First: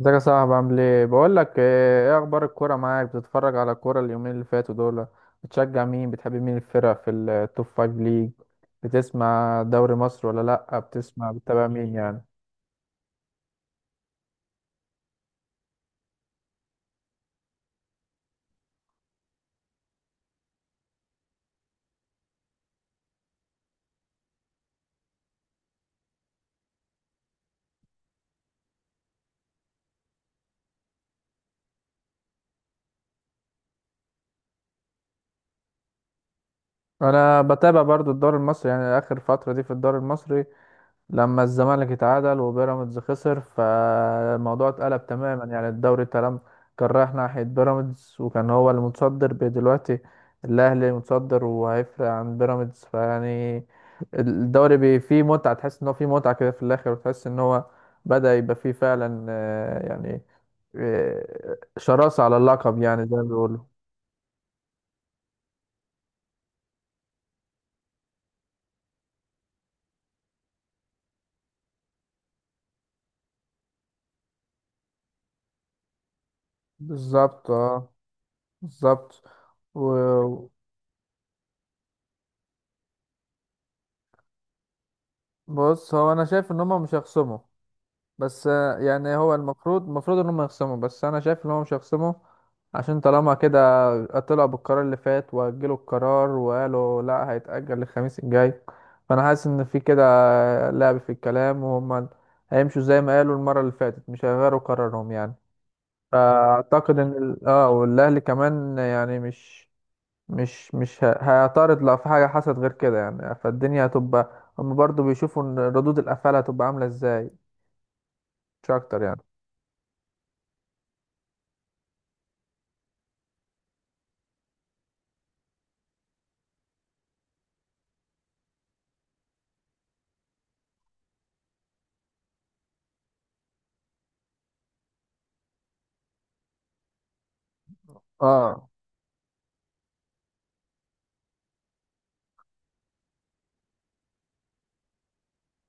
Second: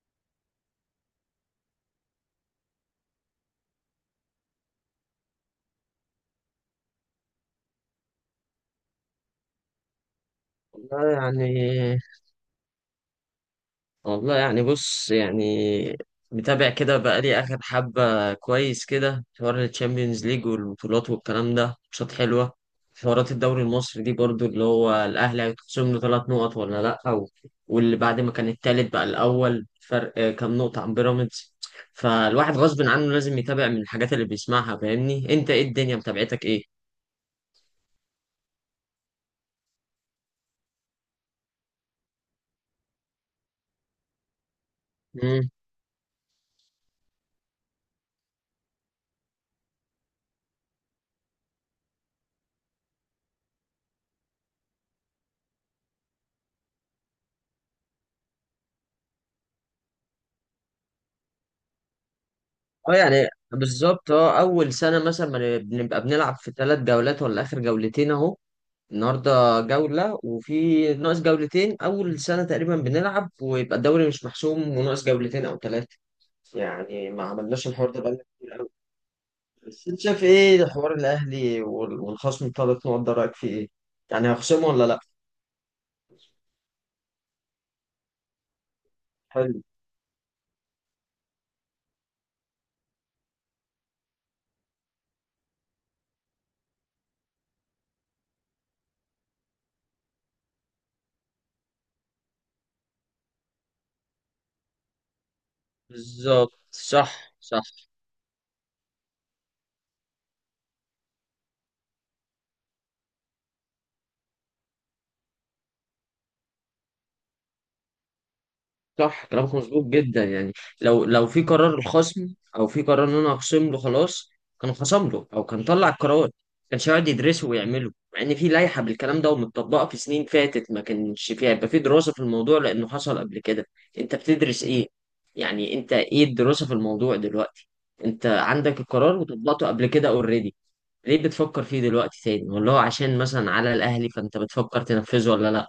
ازيك يا صاحبي؟ عامل ايه؟ بقول لك ايه، إيه اخبار الكوره معاك؟ بتتفرج على الكوره اليومين اللي فاتوا دول؟ بتشجع مين، بتحب مين الفرق في التوب فايف ليج؟ بتسمع دوري مصر ولا لا، والله بتسمع يعني بتتابع مين بص يعني متابع كده بقالي آخر حبة كويس كده في حوار الشامبيونز ليج والبطولات والكلام ده، ماتشات حلوة. في حوارات الدوري المصري دي برضو، اللي هو الأهلي هيتخصم له 3 نقط ولا لأ؟ أو واللي بعد ما كان التالت بقى الأول، فرق كام نقطة عن بيراميدز. فالواحد غصب عنه لازم يتابع من الحاجات اللي بيسمعها. فاهمني أنت؟ إيه الدنيا متابعتك إيه؟ انا بتابع برضو الدوري المصري، يعني اخر فتره دي في الدوري المصري لما الزمالك اتعادل وبيراميدز خسر، فالموضوع اتقلب تماما. يعني الدوري تمام كان رايح ناحية بيراميدز وكان هو المتصدر، دلوقتي الأهلي متصدر وهيفرق عن بيراميدز. الدوري فيه متعة، تحس إن هو فيه متعة كده في الآخر، وتحس إن هو بدأ يبقى فيه فعلا، يعني شراسة على اللقب، اه يعني زي ما يعني بيقولوا. بالظبط. اه اول سنه مثلا ما بنبقى بنلعب في 3 جولات ولا اخر جولتين اهو، النهارده جوله وفي ناقص جولتين. اول سنه تقريبا بنلعب ويبقى الدوري مش محسوم وناقص جولتين او ثلاثه. يعني ما بالظبط، عملناش الحوار اه ده بقالنا كتير قوي. بالظبط. بس انت شايف وبص، ايه حوار الاهلي والخصم الـ3 نقط ده؟ رايك فيه ايه؟ يعني هيخصموا ولا لا؟ هو أنا شايف إن هما مش هيخصموا. بس يعني هو حلو. المفروض ان هم يخصموا، بس انا شايف ان هم مش هيخصموا. عشان طالما كده طلعوا بالقرار اللي فات، واجلوا القرار وقالوا لا، هيتأجل للخميس الجاي. فانا حاسس ان في كده لعب في الكلام، وهم هيمشوا زي ما قالوا المرة اللي فاتت، مش هيغيروا قرارهم يعني. بالظبط فاعتقد ان صح صح. والاهلي كمان يعني مش هيعترض لو في حاجة حصلت غير كده يعني. فالدنيا هتبقى هم برضو بيشوفوا ان ردود الافعال هتبقى عاملة ازاي، مش اكتر يعني. صح كلامك مظبوط جدا يعني. لو في قرار الخصم او في قرار ان انا اخصم له خلاص. كان خصم له او كان طلع القرار، ما كانش يقعد يدرسه ويعمله، مع ان في لائحه بالكلام ده ومتطبقه في سنين فاتت ما كانش فيها، يبقى في دراسه في الموضوع لانه حصل قبل كده. انت بتدرس ايه؟ يعني انت ايه الدراسه في الموضوع دلوقتي؟ انت اه، عندك القرار وطبقته قبل كده اوريدي. ليه بتفكر فيه دلوقتي تاني؟ والله عشان مثلا على الاهلي؟ فانت بتفكر تنفذه ولا لا؟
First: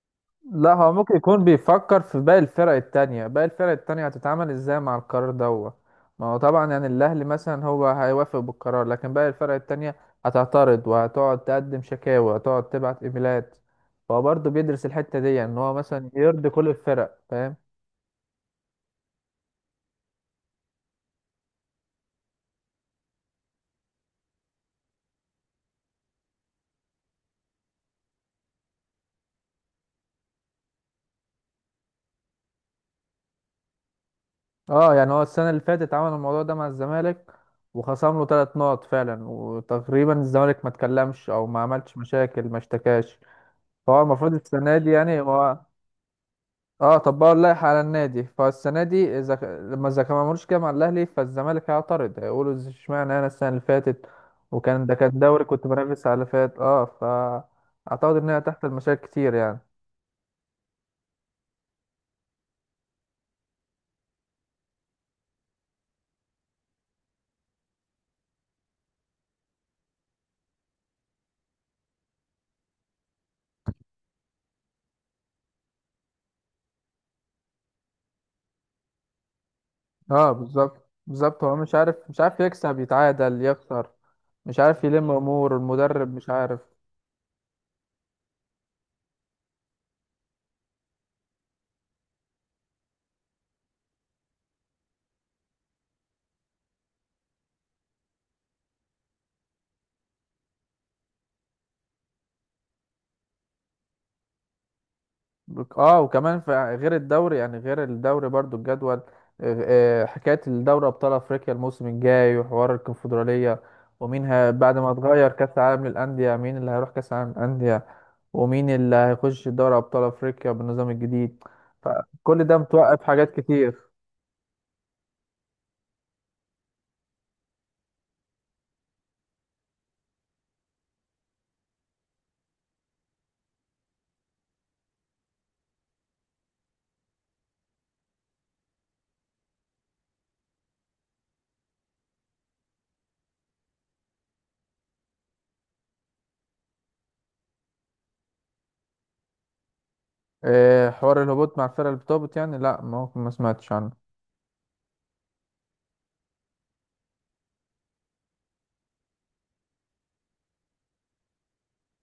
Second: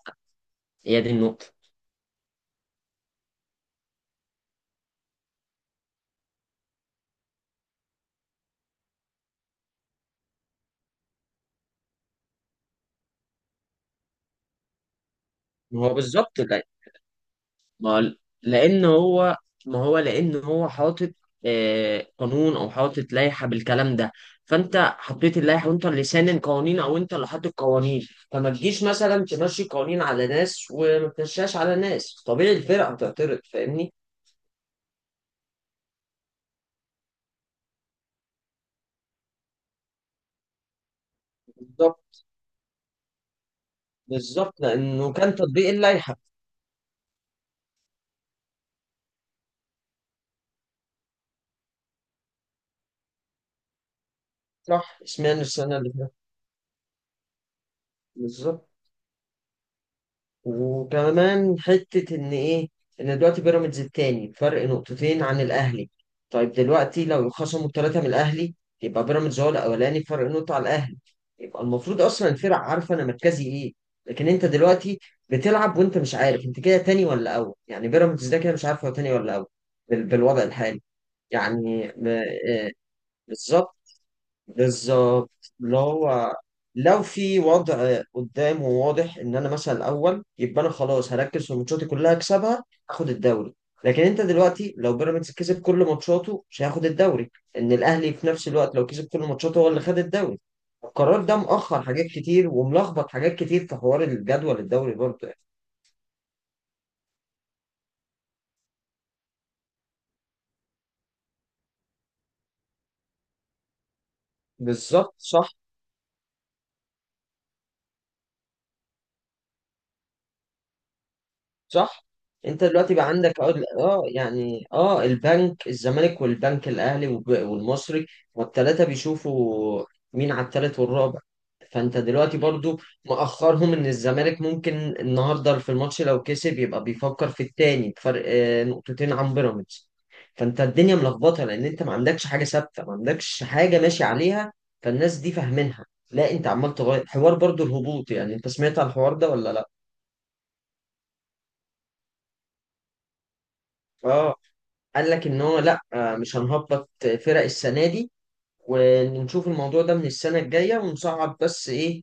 لا هو هي دي ممكن يكون النقطه. بيفكر في باقي الفرق التانية، باقي الفرق التانية هتتعامل ازاي مع القرار دوت. ما هو طبعا يعني الأهلي مثلا هو هيوافق بالقرار، لكن باقي الفرق التانية هتعترض وهتقعد تقدم شكاوى وهتقعد تبعت ايميلات. فهو برضه بيدرس الحتة دي، ان هو ما هو مثلا بالظبط. يرضي كل الفرق، فاهم. ما لان هو، ما هو لان هو حاطط قانون او حاطط لائحه بالكلام ده. فانت حطيت اللائحه، وانت اللي سانن قوانين او انت اللي حاطط قوانين. فما تجيش مثلا تمشي قوانين على ناس وما تمشيهاش على ناس. طبيعي الفرقه هتعترض، فاهمني؟ اه يعني هو السنة اللي فاتت عمل الموضوع ده مع الزمالك وخصم له ثلاث نقط فعلا، وتقريبا الزمالك ما اتكلمش او ما عملش بالظبط. مشاكل، ما اشتكاش. فهو المفروض بالظبط السنة دي لانه يعني كان هو، تطبيق اللائحه. اه طبقوا اللائحة على النادي. فالسنة دي إذا لما إذا ما عملوش كده مع الأهلي، فالزمالك هيعترض هيقولوا اشمعنى أنا السنة اللي فاتت، وكان ده صح، كان سمعنا دوري كنت السنه اللي بنافس على فاتت. اللي فات. اه فأعتقد إن هي تحت بالظبط. المشاكل كتير يعني. وكمان حتة إن إيه، إن دلوقتي بيراميدز التاني فرق نقطتين عن الأهلي. طيب دلوقتي لو خصموا التلاتة من الأهلي، يبقى بيراميدز هو الأولاني بفرق نقطة على الأهلي. يبقى المفروض أصلا الفرق عارفة أنا مركزي إيه. لكن أنت دلوقتي بتلعب وأنت مش عارف أنت كده تاني ولا أول. يعني بيراميدز ده كده مش عارف هو تاني ولا أول اه بالوضع بالظبط، الحالي. بالظبط هو مش يعني عارف، م- مش عارف آه، يكسب يتعادل يخسر، بالظبط مش عارف يلم بالظبط. أمور اللي المدرب، مش هو عارف. لو في وضع قدام وواضح ان انا مثلا الاول، يبقى انا خلاص هركز في ماتشاتي كلها اكسبها، اخد الدوري. لكن انت دلوقتي لو بيراميدز كسب كل ماتشاته مش هياخد الدوري، ان الاهلي في نفس الوقت لو كسب كل ماتشاته هو اللي خد الدوري. القرار ده مؤخر حاجات كتير وملخبط حاجات كتير في حوار الجدول الدوري برضه يعني. وكمان في غير الدوري، يعني غير الدوري برضو الجدول حكاية الدوري أبطال أفريقيا الموسم الجاي، وحوار الكونفدرالية. ومين بعد ما بالظبط اتغير كأس صح العالم للأندية، مين اللي هيروح كأس العالم للأندية، ومين اللي هيخش دوري أبطال أفريقيا بالنظام الجديد. صح. فكل ده انت دلوقتي متوقف بقى حاجات عندك عقد، كتير. اه يعني، اه البنك الزمالك والبنك الاهلي والمصري، والثلاثه بيشوفوا مين على الثالث والرابع. فانت دلوقتي برضو مأخرهم ان الزمالك ممكن النهارده في الماتش لو كسب يبقى بيفكر في الثاني بفرق نقطتين عن بيراميدز. فانت الدنيا ملخبطه، لان انت ما عندكش حاجه ثابته، ما عندكش حاجه ماشي عليها فالناس دي فاهمينها. لا انت عمال تغير. حوار برضو الهبوط، يعني انت سمعت على الحوار ده ولا لا؟ حوار الهبوط مع الفرق اللي بتهبط يعني؟ لا ما هو، ما سمعتش عنه. اه، قال لك ان هو لا مش هنهبط فرق السنه دي، ونشوف الموضوع ده من السنه الجايه، ونصعد بس ايه،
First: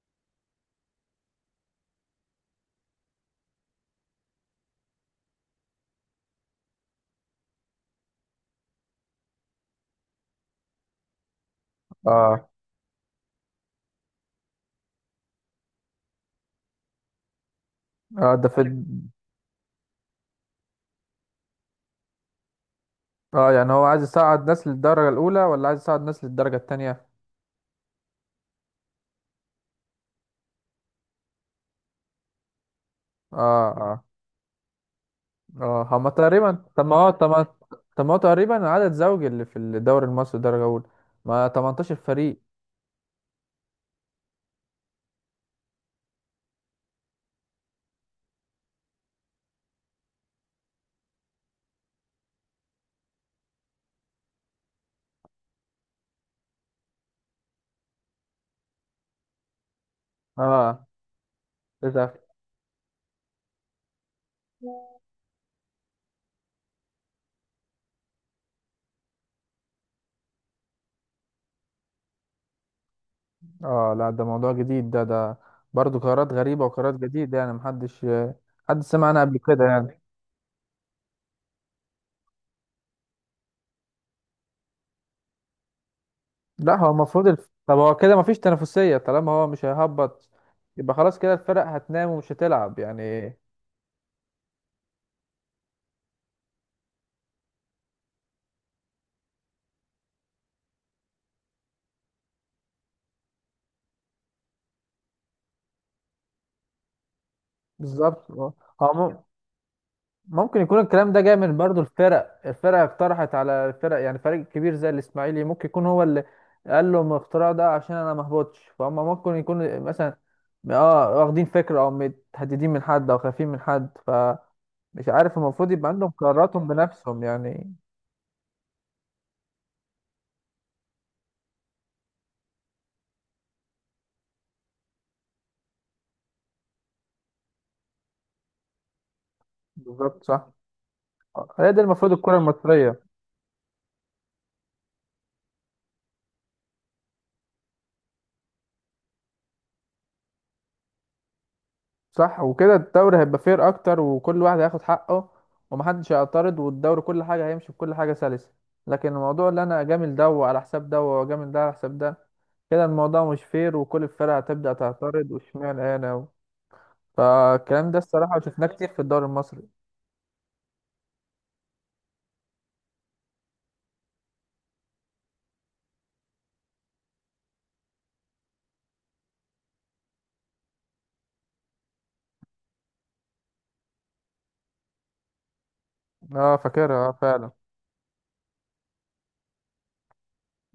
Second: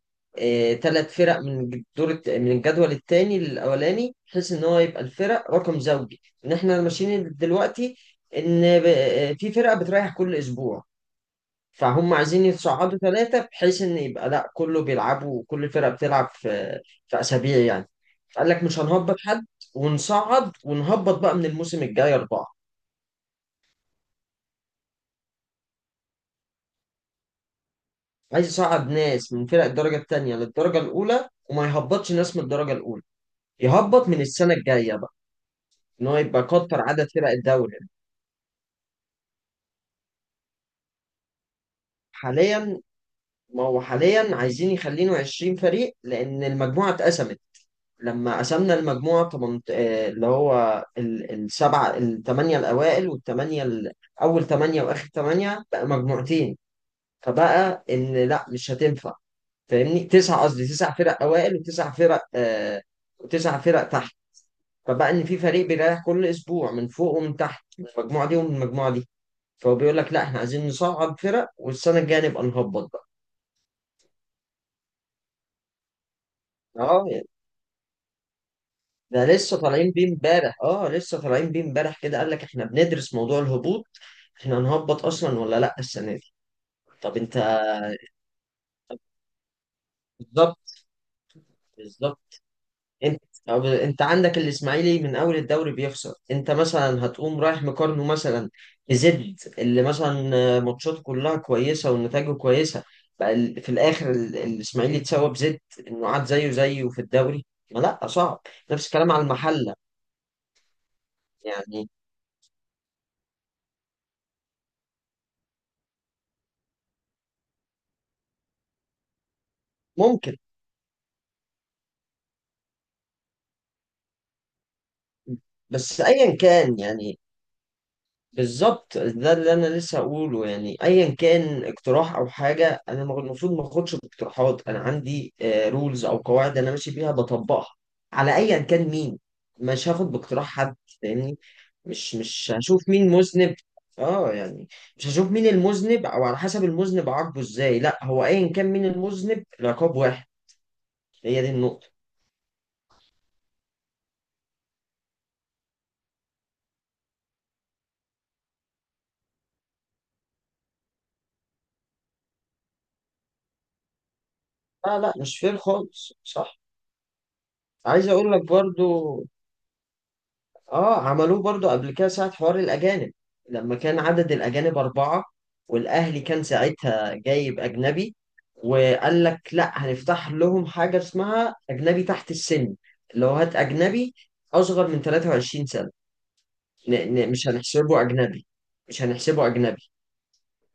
3 فرق من الجدول الثاني للاولاني، بحيث ان هو يبقى الفرق رقم زوجي. ان احنا ماشيين دلوقتي ان في فرقه بتريح كل اسبوع. فهم عايزين اه، يتصعدوا ثلاثه بحيث ان يبقى لا كله بيلعبوا، كل فرقه بتلعب في اسابيع يعني. اه ده فقال في لك مش هنهبط حد، ونصعد ونهبط بقى من الموسم الجاي 4. اه يعني هو عايز يصعد ناس للدرجة الأولى ولا عايز يصعد ناس للدرجة التانية؟ عايز يصعد ناس من فرق الدرجة التانية للدرجة الأولى، وما يهبطش ناس من الدرجة الأولى. اه، يهبط من السنة الجاية بقى. اه إن هما هو يبقى تقريبا، كتر طب ما عدد هو، طب فرق ما، الدوري. طب ما هو تقريبا عدد زوجي اللي في الدوري المصري درجة أولى، ما 18 فريق. حاليا ما هو حاليا عايزين يخلينه 20 فريق، لأن المجموعة اتقسمت. لما قسمنا المجموعة 8، اللي هو الـ7 والـ8 الأوائل أول 8 وآخر ثمانية، بقى مجموعتين. فبقى إن لا مش هتنفع، فاهمني؟ تسع، قصدي اه 9 فرق أوائل وتسع للأسف. فرق وتسع فرق تحت. فبقى ان في فريق بيريح كل اسبوع من فوق ومن تحت، من المجموعه دي ومن المجموعه دي. فهو بيقول لك لا احنا عايزين نصعد فرق والسنه الجايه نبقى نهبط بقى. اه لا، ده موضوع جديد، ده برضه قرارات غريبة وقرارات اه يعني، جديدة يعني، محدش حد سمع عنها ده قبل لسه كده طالعين يعني. بيه امبارح. اه لسه طالعين بيه امبارح كده. قال لك احنا بندرس موضوع الهبوط. احنا هنهبط اصلا ولا لا السنه دي؟ لا هو طب المفروض انت. طب هو كده مفيش تنافسية طالما هو مش هيهبط، بالظبط. يبقى خلاص كده الفرق هتنام ومش بالظبط هتلعب انت، يعني. طب انت عندك الاسماعيلي من اول الدوري بيخسر، انت مثلا هتقوم رايح مقارنه مثلا بزد، اللي مثلا ماتشاته كلها كويسه ونتائجه كويسه، بقى في الاخر الاسماعيلي اتساوى بزد، انه قعد زيه زيه في الدوري. ما لا بالظبط صعب. اه. نفس هو الكلام على المحله. ممكن يكون الكلام ده جاي من برضو يعني الفرق، الفرق اقترحت على الفرق يعني، فريق كبير زي الاسماعيلي ممكن يكون هو اللي قال لهم الاختراع ده عشان انا ما اهبطش، فهم ممكن يكون مثلا ممكن. اه واخدين فكرة او متهددين من حد او خايفين من حد، فمش عارف. المفروض يبقى بس عندهم ايا قراراتهم كان يعني، بنفسهم يعني. بالظبط ده اللي انا لسه هقوله. يعني ايا كان اقتراح او حاجه، انا المفروض ما اخدش باقتراحات. انا عندي رولز او قواعد انا ماشي بيها بطبقها على ايا كان مين. مش هاخد بالظبط باقتراح صح. حد، فاهمني؟ هي دي المفروض الكرة مش هشوف المصرية. مين مذنب. اه يعني مش هشوف مين المذنب او على حسب المذنب عاقبه ازاي. لا، هو ايا كان مين المذنب، العقاب واحد. هي دي النقطه. صح، وكده الدوري هيبقى فير اكتر، وكل واحد هياخد حقه، ومحدش هيعترض، والدوري كل حاجه هيمشي بكل حاجه سلسه. لكن الموضوع اللي انا اجامل ده على حساب ده، واجامل ده على حساب ده، كده الموضوع مش فير، وكل الفرق هتبدا لا لا، تعترض مش فير واشمعنى خالص، انا صح. فالكلام ده عايز اقول الصراحه لك شفناه برضو، كتير في الدوري المصري. اه عملوه برضو قبل كده ساعة حوار الأجانب. لما كان عدد الأجانب 4، والأهلي كان ساعتها جايب أجنبي، وقال لك لا هنفتح لهم حاجة اسمها أجنبي تحت السن. اللي هو هات أجنبي أصغر من 23 سنة. اه ن فاكرها اه ن مش فعلا. هنحسبه أجنبي، مش هنحسبه أجنبي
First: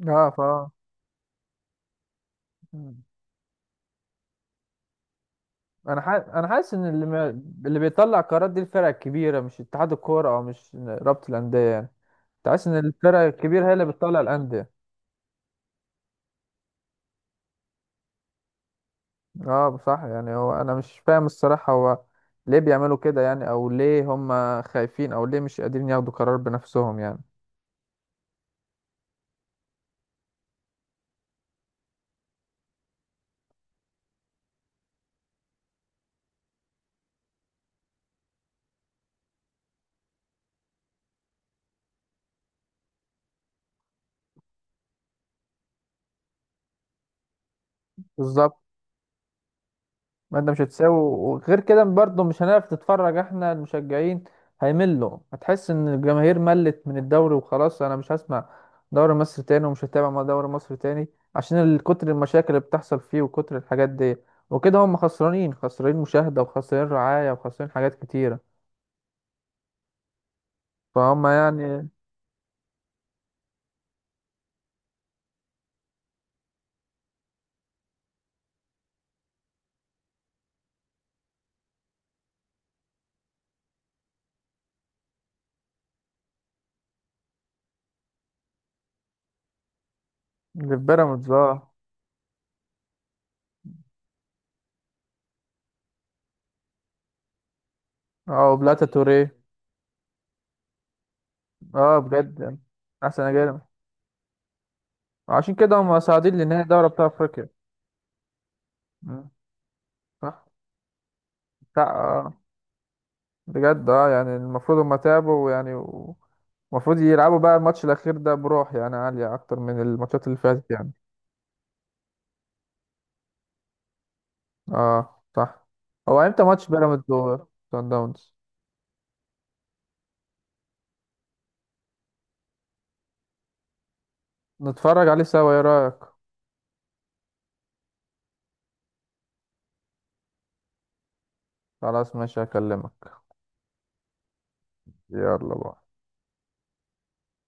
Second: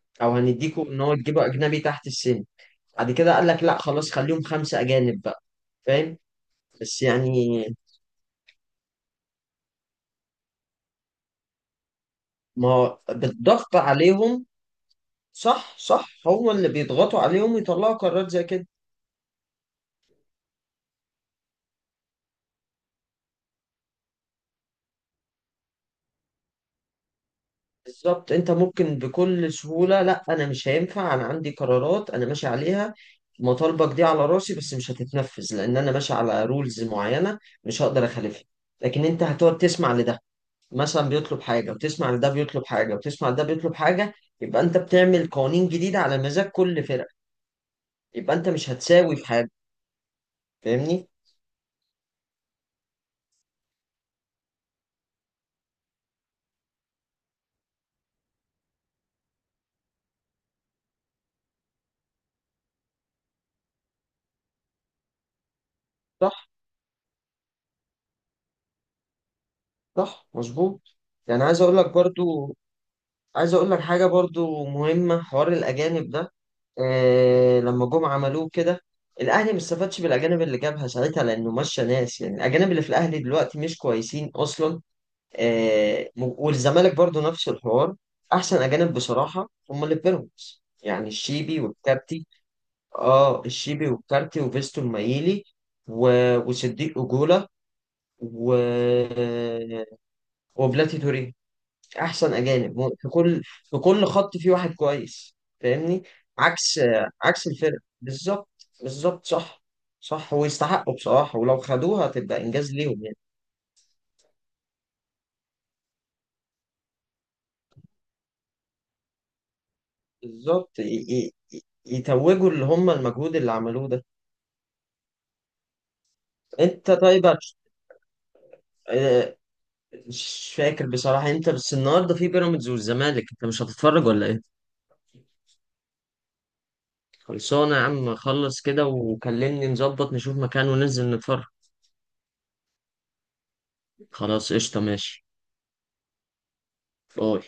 اه أو هنديكوا إن هو تجيبه أجنبي تحت السن. مم. بعد كده قال لك لا خلاص، خليهم 5 أجانب بقى، انا فاهم؟ حاسس، انا حاسس ان بس اللي ما... يعني، اللي بيطلع قرارات دي الفرق الكبيره، مش اتحاد الكوره او مش رابطه الانديه يعني. تحس ما ان هو الفرق الكبيره هي بالضغط اللي بتطلع عليهم. الانديه. صح صح، هو اللي بيضغطوا عليهم يطلعوا قرارات زي كده. اه صح، يعني هو انا مش فاهم الصراحة، هو ليه بيعملوا كده يعني، او ليه هم خايفين، او ليه مش قادرين ياخدوا قرار بنفسهم يعني. بالظبط. انت ممكن بكل سهولة لا، انا مش هينفع، انا عندي قرارات انا ماشي عليها، مطالبك دي على راسي بس مش هتتنفذ، لان انا ماشي على رولز معينة مش هقدر اخالفها. لكن انت هتقعد تسمع لده مثلا بيطلب حاجة، وتسمع لده بيطلب حاجة، وتسمع لده بيطلب حاجة، يبقى انت بتعمل قوانين جديدة على مزاج كل فرقة. يبقى انت بالظبط. مش هتساوي في حاجة، ما انت مش هتساوي، فاهمني؟ وغير كده برضه مش هنعرف نتفرج احنا المشجعين، هيملوا. هتحس ان الجماهير ملت من الدوري، وخلاص انا مش هسمع دوري مصر تاني، ومش هتابع مع دوري مصر تاني، عشان كتر المشاكل اللي بتحصل فيه وكتر الحاجات دي. وكده هم خسرانين، خسرانين مشاهدة صح وخسرانين رعاية وخسرانين حاجات كتيرة. صح مظبوط فهم يعني. عايز اقول يعني. لك برضو، عايز اقول لك حاجه برضو مهمه، حوار الاجانب ده. آه لما جم عملوه كده، الاهلي ما استفادش بالاجانب اللي جابها ساعتها لانه مشى ناس. يعني الاجانب اللي في الاهلي دلوقتي مش كويسين اصلا. والزمالك برضو نفس الحوار. احسن اجانب بصراحه هم اللي في بيراميدز، اللي في يعني بيراميدز الشيبي اه. والكارتي. اه الشيبي والكارتي وفيستو المايلي و... وصديق اجولا و... اه بلاتا توريه. وبلاتي توريه. اه احسن بجد يعني، اجانب في احسن كل، اجانب. في كل خط في واحد كويس، عشان كده هم فاهمني؟ صاعدين لنهائي عكس، دوري ابطال عكس افريقيا. الفرق بالظبط. بالظبط مم. صح. صح صح. ويستحقوا بصراحة، ولو لا خدوها اه، هتبقى انجاز ليهم يعني. بجد اه يعني المفروض هم تعبوا يعني، المفروض يلعبوا بقى الماتش الاخير ده بروح يعني عالية اكتر من الماتشات اللي فاتت بالظبط يعني. يتوجوا اللي هم المجهود اللي عملوه ده. اه صح. هو امتى ماتش انت بيراميدز طيب وصن داونز؟ آه، مش فاكر بصراحة. انت بس النهارده في بيراميدز والزمالك، انت مش هتتفرج ولا ايه؟ نتفرج عليه سوا، ايه رايك؟ خلصانة يا عم، خلص كده وكلمني، نظبط نشوف مكان وننزل نتفرج. خلاص ماشي، هكلمك. خلاص قشطة ماشي. يلا بقى. باي.